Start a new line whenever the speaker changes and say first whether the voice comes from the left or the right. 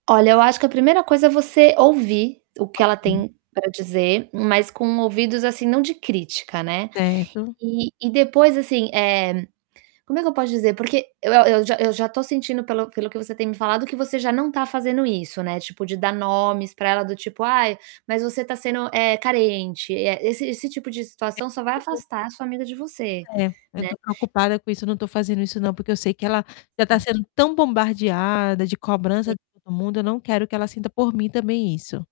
right: Olha, eu acho que a primeira coisa é você ouvir o que ela
left: Ok.
right: tem para dizer, mas com ouvidos, assim, não de crítica, né,
left: Certo.
right: e e depois, assim, eh, como é que eu posso dizer, porque eu eu já eu já tô sentindo pelo pelo o que você tem me falado que você já não tá fazendo isso, né, tipo, de dar nomes pra ela do tipo: "Ai, mas você tá sendo, eh, carente.", eh, esse esse tipo de
left: É,
right: situação só vai
left: porque
right: afastar a sua amiga de você,
left: É. Eu
right: né.
left: tô preocupada com isso, eu não tô fazendo isso não, porque eu sei que ela já tá
right: Hum.
left: sendo tão bombardeada de cobrança
right: Sim.
left: de todo mundo, eu não quero que ela sinta, por mim, também isso.